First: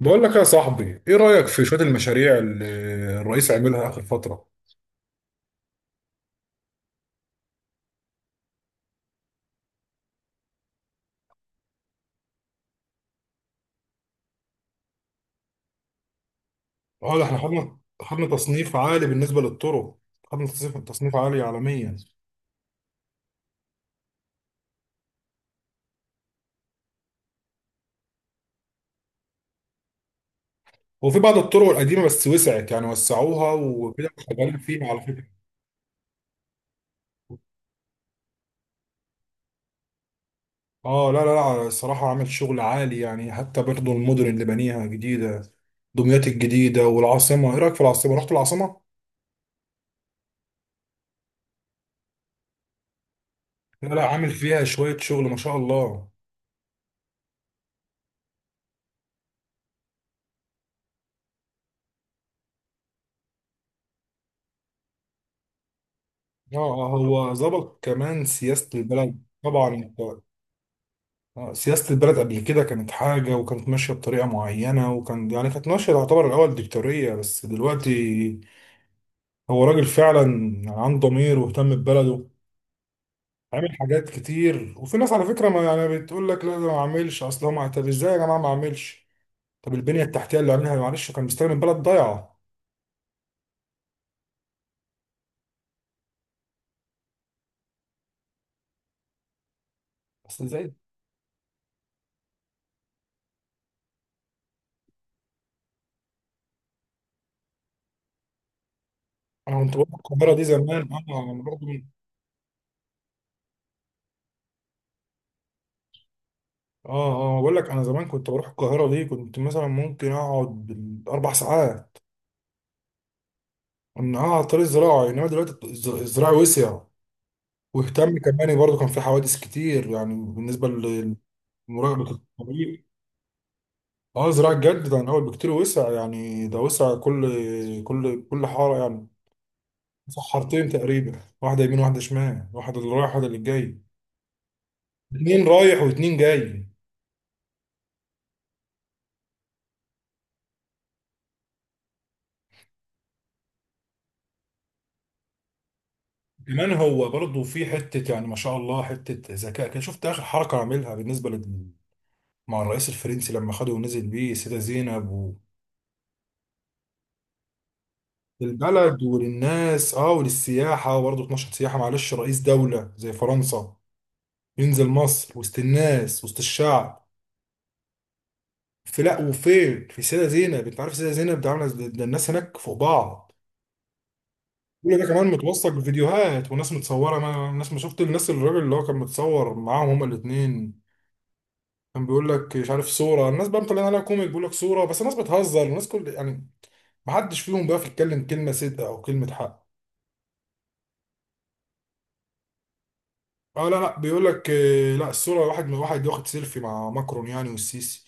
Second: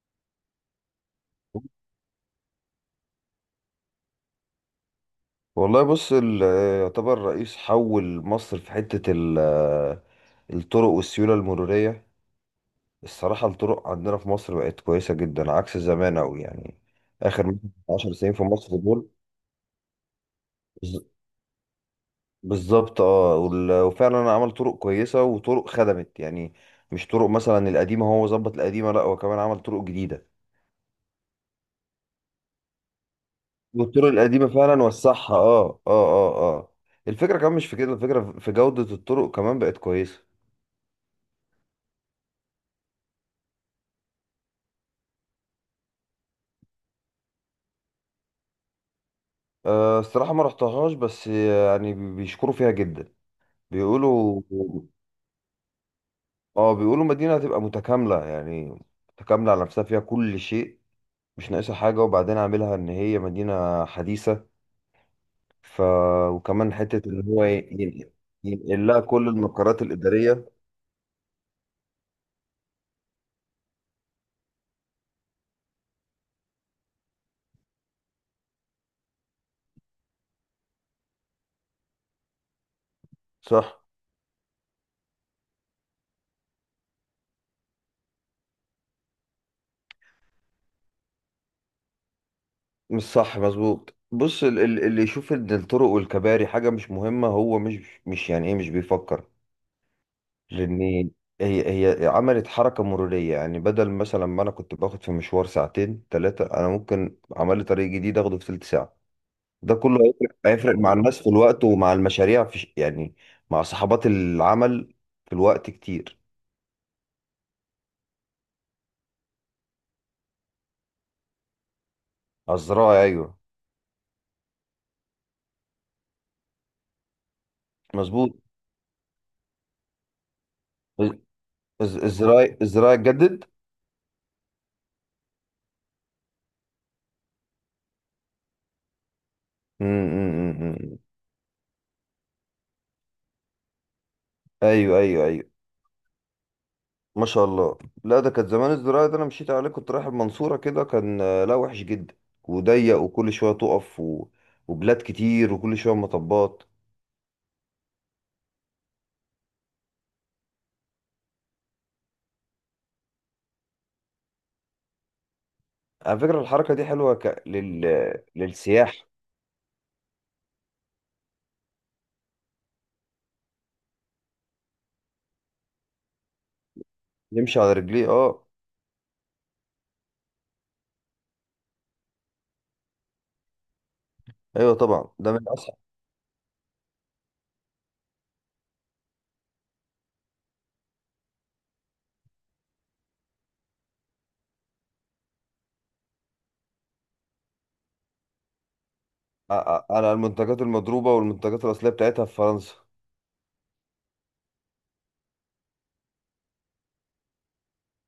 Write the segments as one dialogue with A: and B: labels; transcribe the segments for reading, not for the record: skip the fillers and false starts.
A: بقول لك يا صاحبي ايه رأيك في شوية المشاريع اللي الرئيس عاملها آخر فترة؟
B: والله بص يعتبر رئيس حول مصر في حتة الطرق والسيولة المرورية. الصراحة الطرق عندنا في مصر بقت كويسة جدا عكس زمان أوي يعني
A: اه، ده احنا
B: آخر مثلا
A: خدنا
B: 10
A: خدنا
B: سنين في
A: تصنيف
B: مصر
A: عالي
B: دول.
A: بالنسبة للطرق. خدنا تصنيف
B: بز-
A: تصنيف عالي عالميا.
B: بالظبط، وفعلا عمل طرق كويسة وطرق خدمت يعني مش طرق مثلا القديمة، هو ظبط القديمة، لا هو كمان عمل طرق جديدة.
A: وفي بعض الطرق القديمة بس وسعت، يعني وسعوها
B: والطرق
A: وكده
B: القديمة
A: شغالين
B: فعلا
A: فيها على فكرة.
B: وسعها. اه الفكرة كمان مش في كده، الفكرة في جودة الطرق كمان بقت كويسة.
A: اه لا لا لا، الصراحة عامل شغل عالي يعني. حتى برضه المدن اللي بنيها جديدة، دمياط الجديدة والعاصمة. ايه رأيك في العاصمة؟ رحت العاصمة؟
B: أه، الصراحة ما رحتهاش بس يعني بيشكروا فيها جدا.
A: لا لا، عامل
B: بيقولوا
A: فيها شوية شغل ما شاء الله.
B: مدينة هتبقى متكاملة يعني، متكاملة على نفسها، فيها كل شيء، مش ناقصها حاجة. وبعدين عاملها إن هي مدينة حديثة. ف
A: اه
B: وكمان
A: آه،
B: حتة إن
A: هو
B: هو
A: ظبط كمان سياسة
B: ينقل لها
A: البلد
B: كل
A: طبعا.
B: المقرات
A: انت
B: الإدارية.
A: آه، سياسة البلد قبل كده كانت حاجة وكانت ماشية بطريقة معينة، وكان يعني كانت ماشية تعتبر الأول ديكتاتورية، بس دلوقتي هو راجل فعلا عنده ضمير واهتم ببلده. عامل
B: صح.
A: حاجات كتير، وفي ناس على فكرة ما يعني بتقول لك لا ده ما عملش. أصل هو طب إزاي يا جماعة ما عملش؟ طب البنية التحتية اللي عاملها معلش، كان مستخدم البلد ضايعة.
B: مش صح، مظبوط. بص، اللي يشوف إن الطرق والكباري حاجة مش مهمة، هو مش يعني إيه، مش بيفكر.
A: أصل إزاي.
B: لان هي عملت حركه مروريه يعني، بدل مثلا ما انا كنت باخد في مشوار ساعتين ثلاثه، انا ممكن عمل لي طريق جديد اخده في ثلث ساعه.
A: أنا
B: ده
A: كنت بروح
B: كله
A: القاهرة
B: هيفرق
A: دي
B: هيفرق
A: زمان.
B: مع الناس في
A: أنا أنا
B: الوقت، ومع المشاريع في يعني مع صحابات العمل، في الوقت كتير.
A: آه آه، بقول لك أنا زمان كنت بروح القاهرة دي، كنت مثلا ممكن أقعد بالأربع ساعات.
B: الزراعه، ايوه.
A: انها على الطريق الزراعي، انما دلوقتي الزراعي وسع. واهتم
B: مظبوط.
A: كمان برضه، كان في حوادث كتير يعني بالنسبه
B: الز-
A: لمراقبه
B: الزراعي
A: الطريق.
B: الزراعي اتجدد.
A: اه زراعي جد ده من اول بكتير وسع، يعني ده وسع كل حاره يعني.
B: أمم،
A: وسع
B: أمم،
A: حارتين
B: أمم.
A: تقريبا، واحده يمين واحده شمال، واحده اللي رايح واحده اللي جاي.
B: ايوه ايوه ايوه.
A: اتنين رايح واتنين جاي.
B: ما شاء الله. لا، ده كانت زمان الزراعة ده انا مشيت عليه، كنت رايح المنصورة كده، كان لا وحش جدا وضيق، وكل شوية تقف وبلاد كتير، وكل شوية مطبات.
A: كمان هو برضه في حته يعني ما شاء الله، حته ذكاء كده. شفت اخر حركه عاملها بالنسبه لل مع الرئيس الفرنسي لما خده ونزل بيه السيده زينب؟
B: على فكرة الحركة دي حلوة للسياح.
A: للبلد وللناس، اه وللسياحة برضه. 12 سياحة معلش، رئيس دولة زي فرنسا ينزل مصر وسط الناس وسط الشعب.
B: يمشي على رجليه اه
A: في لا وفين، في سيدة زينب! انت عارف سيدة زينب ده ده الناس هناك فوق بعض.
B: ايوه
A: كل ده
B: طبعا،
A: كمان
B: ده من
A: متوثق
B: اسهل.
A: بفيديوهات وناس متصورة. ما الناس ما شفت الناس، الراجل اللي هو كان متصور معاهم هما الاتنين كان بيقول لك مش عارف صورة. الناس بقى مطلعين عليها كوميك، بيقول لك صورة بس الناس بتهزر. الناس كل يعني ما حدش فيهم بقى يتكلم كلمة صدق او كلمة حق.
B: على المنتجات المضروبة والمنتجات الأصلية بتاعتها في فرنسا.
A: اه لا لا، بيقول لك آه، لا الصوره واحد من واحد واخد سيلفي مع ماكرون، يعني والسيسي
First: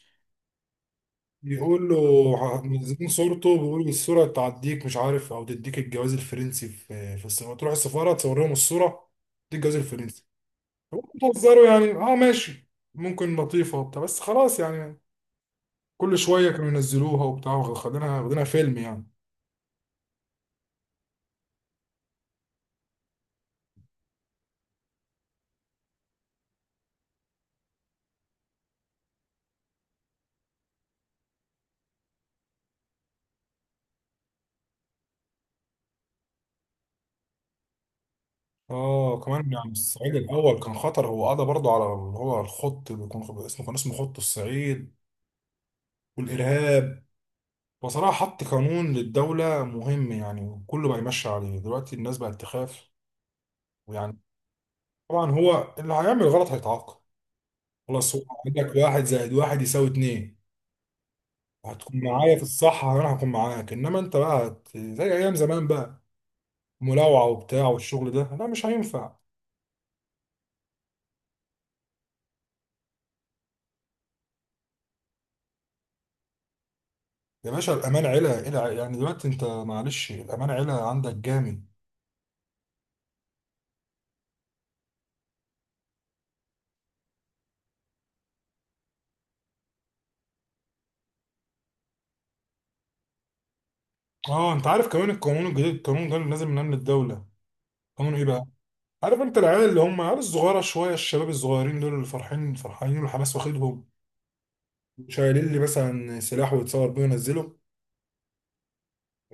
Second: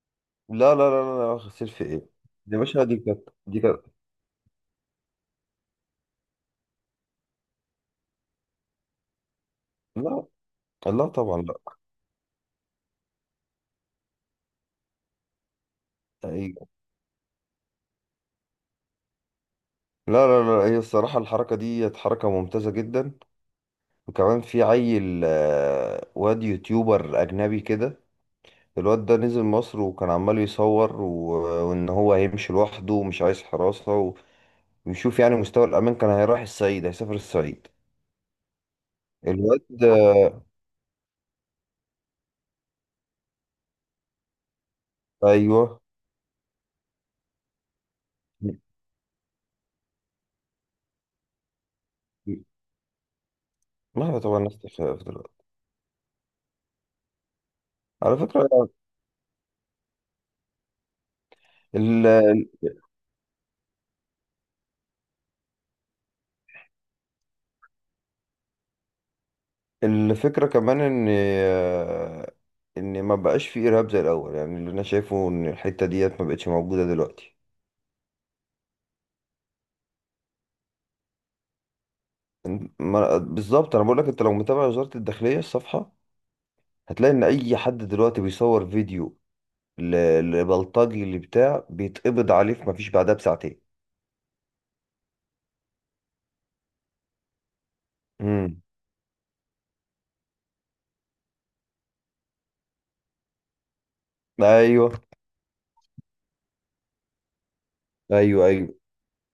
B: لا لا لا لا لا، واخد سيلفي
A: بيقول له
B: ايه! يا باشا دي
A: منزلين
B: كانت
A: صورته.
B: دي كانت
A: بيقول الصوره تعديك، مش عارف، او تديك الجواز الفرنسي. في السفاره، تروح السفاره تصور لهم الصوره تديك الجواز الفرنسي.
B: لا،
A: هو
B: لا طبعا، لا.
A: بتهزروا يعني؟ اه ماشي، ممكن لطيفه وبتاع، بس خلاص يعني. كل شويه كانوا
B: أيوة.
A: ينزلوها وبتاع، واخدينها واخدينها فيلم يعني.
B: لا لا لا، هي الصراحة الحركة دي حركة ممتازة جدا. وكمان في عيل واد يوتيوبر أجنبي كده. الواد ده نزل مصر وكان عمال يصور، وإن هو هيمشي لوحده ومش عايز حراسة ويشوف يعني مستوى الأمان. كان هيروح الصعيد، هيسافر الصعيد.
A: اه كمان
B: الواد
A: يعني الصعيد
B: ده-
A: الاول كان خطر، هو قضى برضه على اللي هو الخط اللي اسمه، كان اسمه خط الصعيد
B: أيوه.
A: والارهاب. بصراحة حط قانون للدولة مهم يعني، وكله بقى يمشي عليه دلوقتي. الناس بقت تخاف
B: ما
A: ويعني.
B: هو طبعا نفس الخلاف
A: طبعا
B: دلوقتي.
A: هو اللي هيعمل غلط هيتعاقب، خلاص.
B: على
A: هو
B: فكرة
A: عندك واحد زائد واحد يساوي اتنين. هتكون
B: ال-
A: معايا في الصح انا هكون معاك، انما انت بقى زي ايام زمان بقى، ملاوعة وبتاع والشغل ده لا مش هينفع.
B: الفكرة كمان إن إن ما بقاش في إرهاب زي الأول يعني. اللي أنا شايفه إن الحتة ديت ما بقتش موجودة دلوقتي.
A: يا باشا الامان علا يعني دلوقتي انت، معلش، الامان علا عندك جامد.
B: بالظبط. أنا بقول لك أنت لو متابع وزارة الداخلية الصفحة، هتلاقي ان اي حد دلوقتي بيصور فيديو لبلطجي اللي بتاع، بيتقبض عليه في مفيش بعدها بساعتين.
A: اه، انت عارف كمان القانون الجديد، القانون ده اللي نازل من امن الدولة؟ قانون ايه بقى.
B: امم.
A: عارف انت العيال اللي هم عيال الصغيره شويه، الشباب الصغيرين دول اللي فرحين فرحانين والحماس واخدهم،
B: ايوه
A: شايلين لي مثلا سلاح ويتصور بيه وينزله؟
B: ايوه ايوه.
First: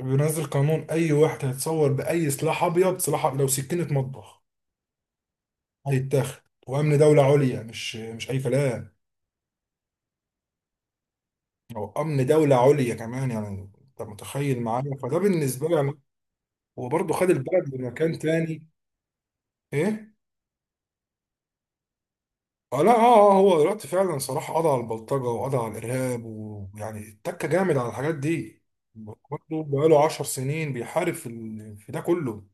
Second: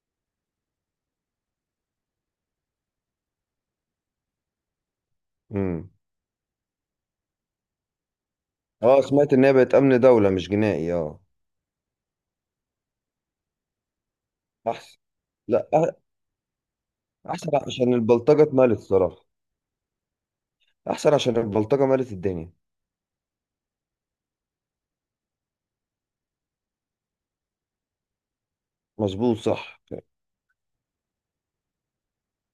A: بينزل قانون، اي واحد هيتصور باي سلاح ابيض، سلاح أبيض لو سكينه مطبخ
B: امم.
A: هيتاخد، وامن دوله عليا، مش اي كلام.
B: اه، سمعت ان هي بقت امن دولة مش جنائي. اه،
A: او امن دوله عليا كمان، يعني انت متخيل معايا؟
B: احسن.
A: فده بالنسبه
B: لا،
A: لي يعني هو برضه خد
B: احسن
A: البلد
B: عشان
A: لمكان
B: البلطجة
A: تاني.
B: اتمالت الصراحة.
A: ايه؟
B: احسن عشان البلطجة مالت الدنيا.
A: اه لا اه اه، هو دلوقتي فعلا صلاح قضى على البلطجة وقضى على الإرهاب، ويعني اتك جامد على الحاجات دي
B: مظبوط،
A: برضه.
B: صح.
A: بقاله 10 سنين بيحارب في في ده كله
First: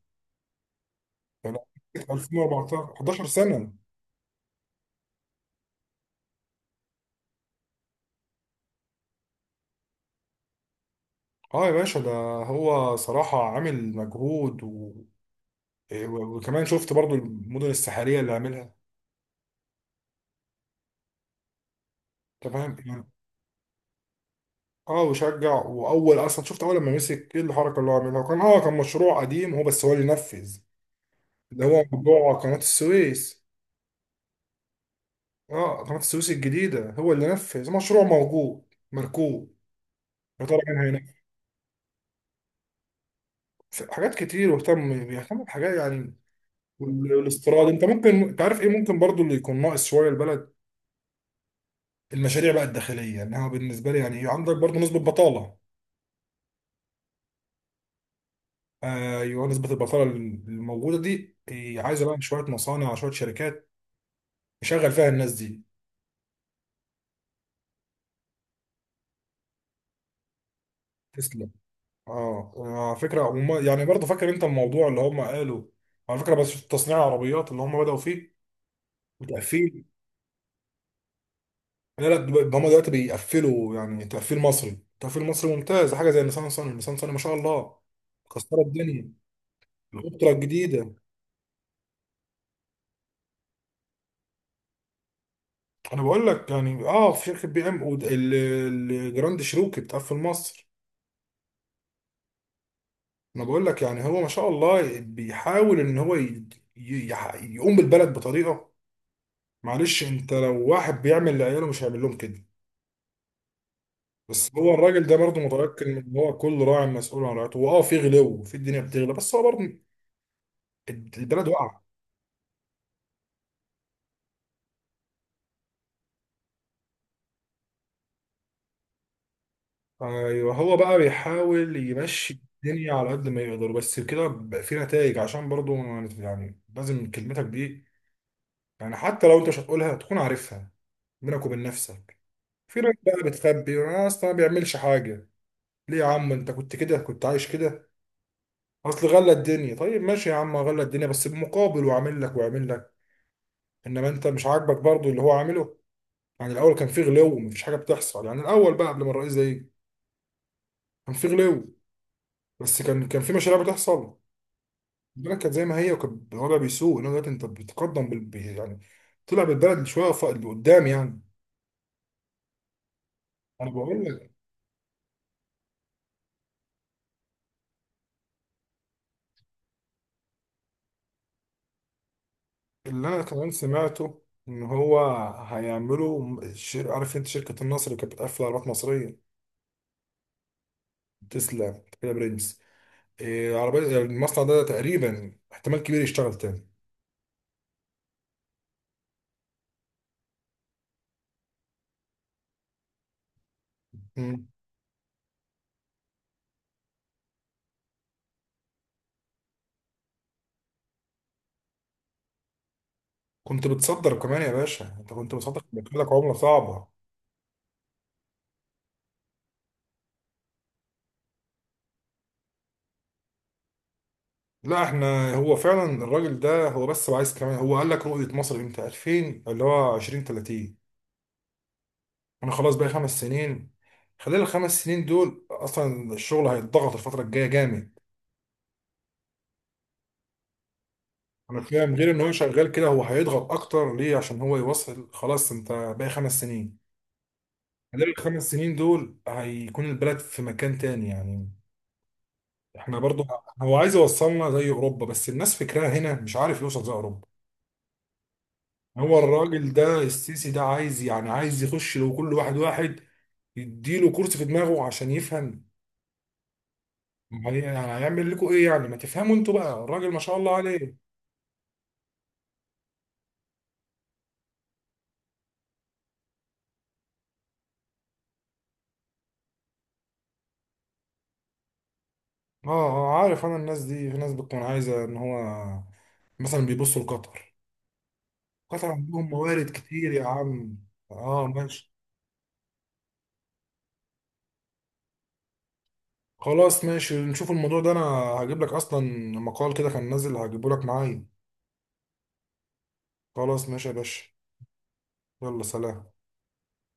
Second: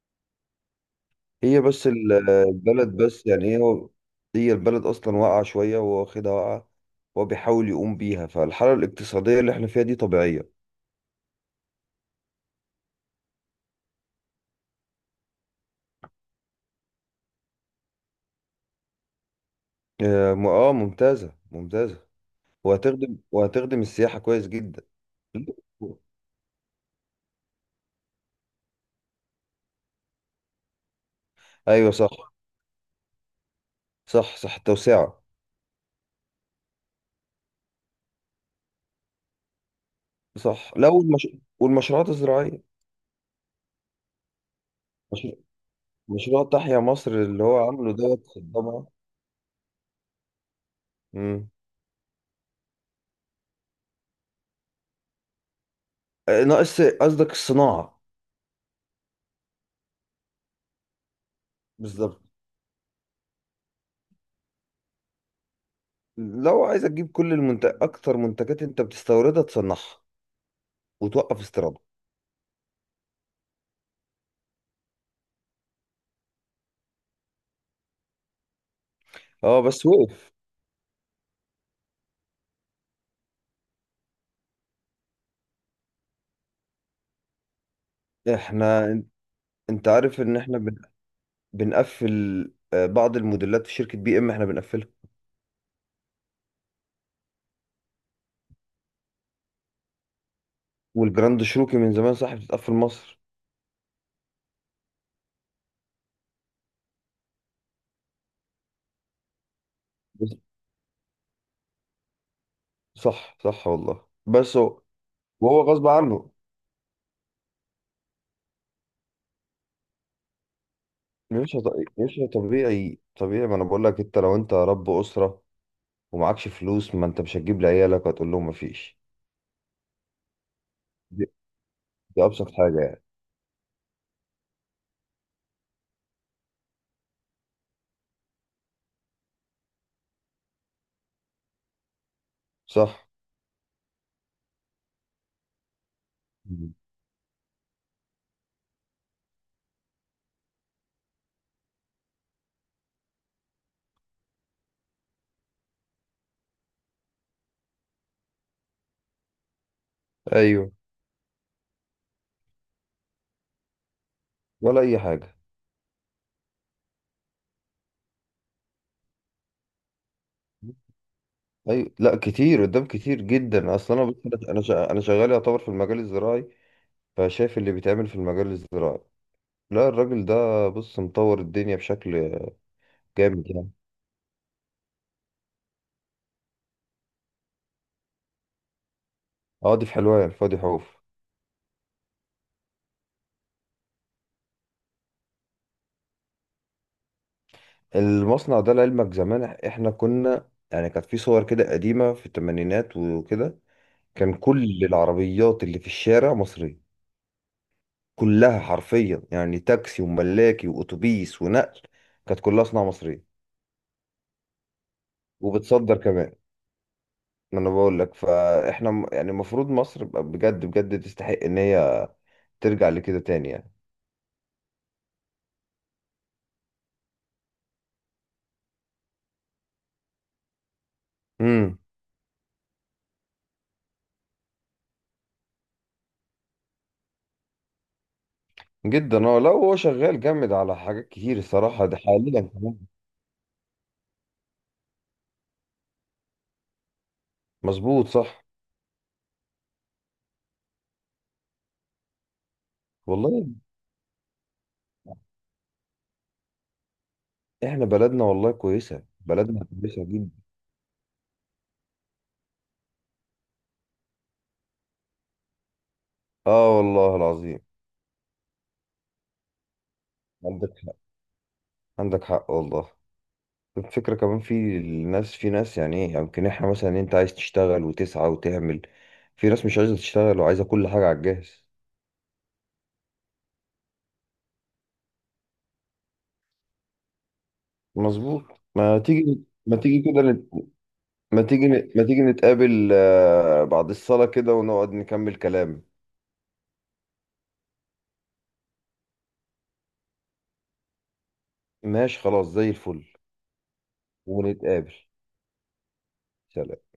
A: يعني.
B: هي بس البلد
A: 2014، 11
B: بس يعني
A: سنة.
B: هي البلد اصلا واقعة شوية، وهو واخدها واقعة وهو بيحاول يقوم بيها، فالحالة الاقتصادية اللي احنا فيها دي طبيعية.
A: اه يا باشا ده هو صراحة عامل مجهود وكمان شفت برضو المدن الساحلية اللي عاملها،
B: ممتازة ممتازة.
A: تمام يعني.
B: وهتخدم السياحة كويس جدا.
A: اه وشجع، واول اصلا شفت اول لما مسك ايه الحركة اللي هو عاملها؟ كان اه كان مشروع قديم هو بس هو اللي نفذ، اللي هو
B: ايوه صح.
A: موضوع قناة السويس.
B: صح، صح، التوسعة.
A: اه قناة السويس الجديدة، هو اللي نفذ مشروع موجود مركوب، يا ترى
B: صح.
A: مين
B: لا،
A: هينفذ.
B: والمشروعات الزراعية.
A: حاجات كتير، واهتم
B: مش...
A: بيهتم بحاجات يعني.
B: مشروع تحيا مصر اللي هو
A: والاستيراد، انت
B: عامله
A: ممكن،
B: دوت.
A: انت عارف ايه
B: طبعا.
A: ممكن برضو اللي يكون ناقص شوية البلد.
B: امم.
A: المشاريع بقى الداخلية، انها بالنسبة لي يعني عندك برضو نسبة بطالة.
B: آه، ناقص قصدك الصناعة.
A: ايوه، نسبة البطالة الموجودة دي، هي عايزة بقى
B: بالظبط.
A: شوية مصانع شوية شركات يشغل فيها الناس دي.
B: لو عايز تجيب كل المنتج اكتر، منتجات انت بتستوردها تصنعها وتوقف
A: تسلم.
B: استيرادها.
A: اه، على فكرة هم يعني برضو، فاكر انت الموضوع اللي هم قالوا على فكرة بس في تصنيع العربيات اللي هم بدأوا فيه
B: اه
A: وتقفيل؟
B: بس وقف.
A: لا لا، هما دلوقتي بيقفلوا يعني تقفيل مصري. تقفيل مصري ممتاز، حاجه زي نيسان صني. نيسان صني ما شاء الله مكسره
B: احنا
A: الدنيا.
B: انت عارف
A: الاوبترا
B: ان احنا
A: الجديده،
B: بنقفل بعض الموديلات في شركة بي ام، احنا بنقفلها.
A: انا بقول لك يعني اه في شركه بي ام الجراند شيروكي بتقفل مصر.
B: والجراند شروكي من زمان صح بتتقفل مصر.
A: انا بقول لك يعني هو ما شاء الله بيحاول ان هو يقوم بالبلد بطريقه. معلش، انت
B: بس-
A: لو واحد بيعمل لعياله مش هيعمل لهم كده.
B: صح، صح والله.
A: بس
B: بس
A: هو
B: هو
A: الراجل ده برضه
B: وهو غصب
A: متيقن ان
B: عنه.
A: هو كل راعي مسؤول عن رعيته. هو اه في غلو، في الدنيا بتغلى، بس هو برضه البلد
B: مش هط...
A: واقعه.
B: مش طبيعي، طبيعي. ما انا بقول لك، لو انت رب اسره ومعكش فلوس، ما انت مش هتجيب لعيالك، وهتقول لهم مفيش.
A: ايوه، هو بقى
B: دي,
A: بيحاول
B: دي
A: يمشي
B: ابسط حاجه
A: الدنيا
B: يعني.
A: على قد ما يقدر، بس كده بقى في نتائج عشان برضو يعني لازم. كلمتك دي يعني حتى لو انت مش هتقولها تكون عارفها بينك وبين نفسك. في ناس
B: صح.
A: بقى بتخبي، انا اصلا ما بيعملش حاجه. ليه يا عم انت
B: مم.
A: كنت كده، كنت عايش كده. اصل غلى الدنيا، طيب ماشي يا عم غلى الدنيا بس بمقابل، وعامل لك وعامل لك. انما انت مش عاجبك برضو اللي هو عامله. يعني الاول كان في غلو ومفيش حاجه بتحصل، يعني الاول بقى قبل ما الرئيس ده يجي
B: ايوه.
A: كان في غلو، بس كان كان في مشاريع بتحصل.
B: ولا اي حاجه.
A: البلد كانت زي ما هي وكان الوضع بيسوء، انه دلوقتي انت بتقدم يعني طلع بالبلد شويه لقدام يعني.
B: ايوه لا، كتير قدام، كتير
A: انا
B: جدا. اصلا
A: بقول
B: انا
A: لك،
B: بص- انا شا- انا شغال يعتبر في المجال الزراعي، فشايف اللي بيتعمل في المجال الزراعي. لا، الراجل ده بص مطور الدنيا بشكل
A: اللي انا كمان
B: جامد يعني.
A: سمعته ان هو عارف انت شركه النصر اللي كانت بتقفل عربيات مصريه؟
B: اه، دي في حلوان الفاضي حوف.
A: تسلا كده برنس، إيه عربيه يعني. المصنع ده تقريبا احتمال كبير يشتغل تاني.
B: المصنع ده لعلمك زمان احنا كنا يعني كانت في صور كده قديمة في الثمانينات وكده. كان
A: مم.
B: كل العربيات اللي في الشارع مصرية، كلها حرفيا يعني، تاكسي وملاكي واتوبيس ونقل. كانت كلها صناعة مصرية.
A: كنت بتصدر كمان يا باشا، انت كنت بتصدر
B: وبتصدر
A: بيكون لك
B: كمان.
A: عمله صعبه.
B: ما انا بقول لك، فاحنا يعني المفروض مصر بقى بجد بجد تستحق ان هي ترجع لكده تاني يعني.
A: لا احنا، هو فعلا الراجل ده، هو بس عايز كمان، هو قال لك رؤيه مصر امتى 2000، اللي هو 2030.
B: امم.
A: انا خلاص بقى خمس سنين. خلال الخمس سنين دول اصلا الشغل هيتضغط، الفتره الجايه جامد.
B: جدا. اه لا، هو شغال جامد على حاجات كتير
A: انا
B: الصراحة
A: فاهم
B: ده
A: غير ان هو
B: حاليا
A: شغال
B: كمان.
A: كده، هو هيضغط اكتر ليه؟ عشان هو يوصل خلاص، انت باقي خمس سنين.
B: مظبوط،
A: خلال
B: صح
A: الخمس سنين دول هيكون البلد في مكان تاني يعني. احنا برضو،
B: والله.
A: هو عايز يوصلنا زي اوروبا، بس الناس فكرها هنا مش عارف يوصل زي اوروبا.
B: احنا بلدنا والله كويسة،
A: هو
B: بلدنا
A: الراجل ده
B: كويسة جدا.
A: السيسي ده عايز، يعني عايز يخش لو كل واحد واحد يديله كرسي في دماغه عشان يفهم.
B: اه والله
A: ما هي-
B: العظيم.
A: يعني هيعمل لكم ايه؟ يعني ما تفهموا انتوا بقى الراجل ما شاء الله
B: عندك حق،
A: عليه.
B: عندك حق والله. الفكرة كمان في الناس في ناس يعني ايه، يمكن احنا مثلا انت عايز تشتغل وتسعى وتعمل، في ناس مش عايزة تشتغل وعايزة كل حاجة على الجاهز.
A: اه اه، عارف انا الناس دي، في ناس بتكون عايزه ان هو مثلا بيبصوا لقطر.
B: مظبوط.
A: قطر
B: ما
A: عندهم
B: تيجي
A: موارد
B: ما
A: كتير
B: تيجي كده
A: يا
B: نت...
A: عم. اه ماشي.
B: ما تيجي نتقابل بعد الصلاة كده، ونقعد نكمل كلام.
A: خلاص ماشي، نشوف الموضوع ده. انا هجيب لك اصلا مقال كده كان نازل، هجيبه لك معايا.
B: ماشي خلاص زي الفل.
A: خلاص ماشي يا باشا.
B: ونتقابل.
A: يلا سلام.
B: سلام.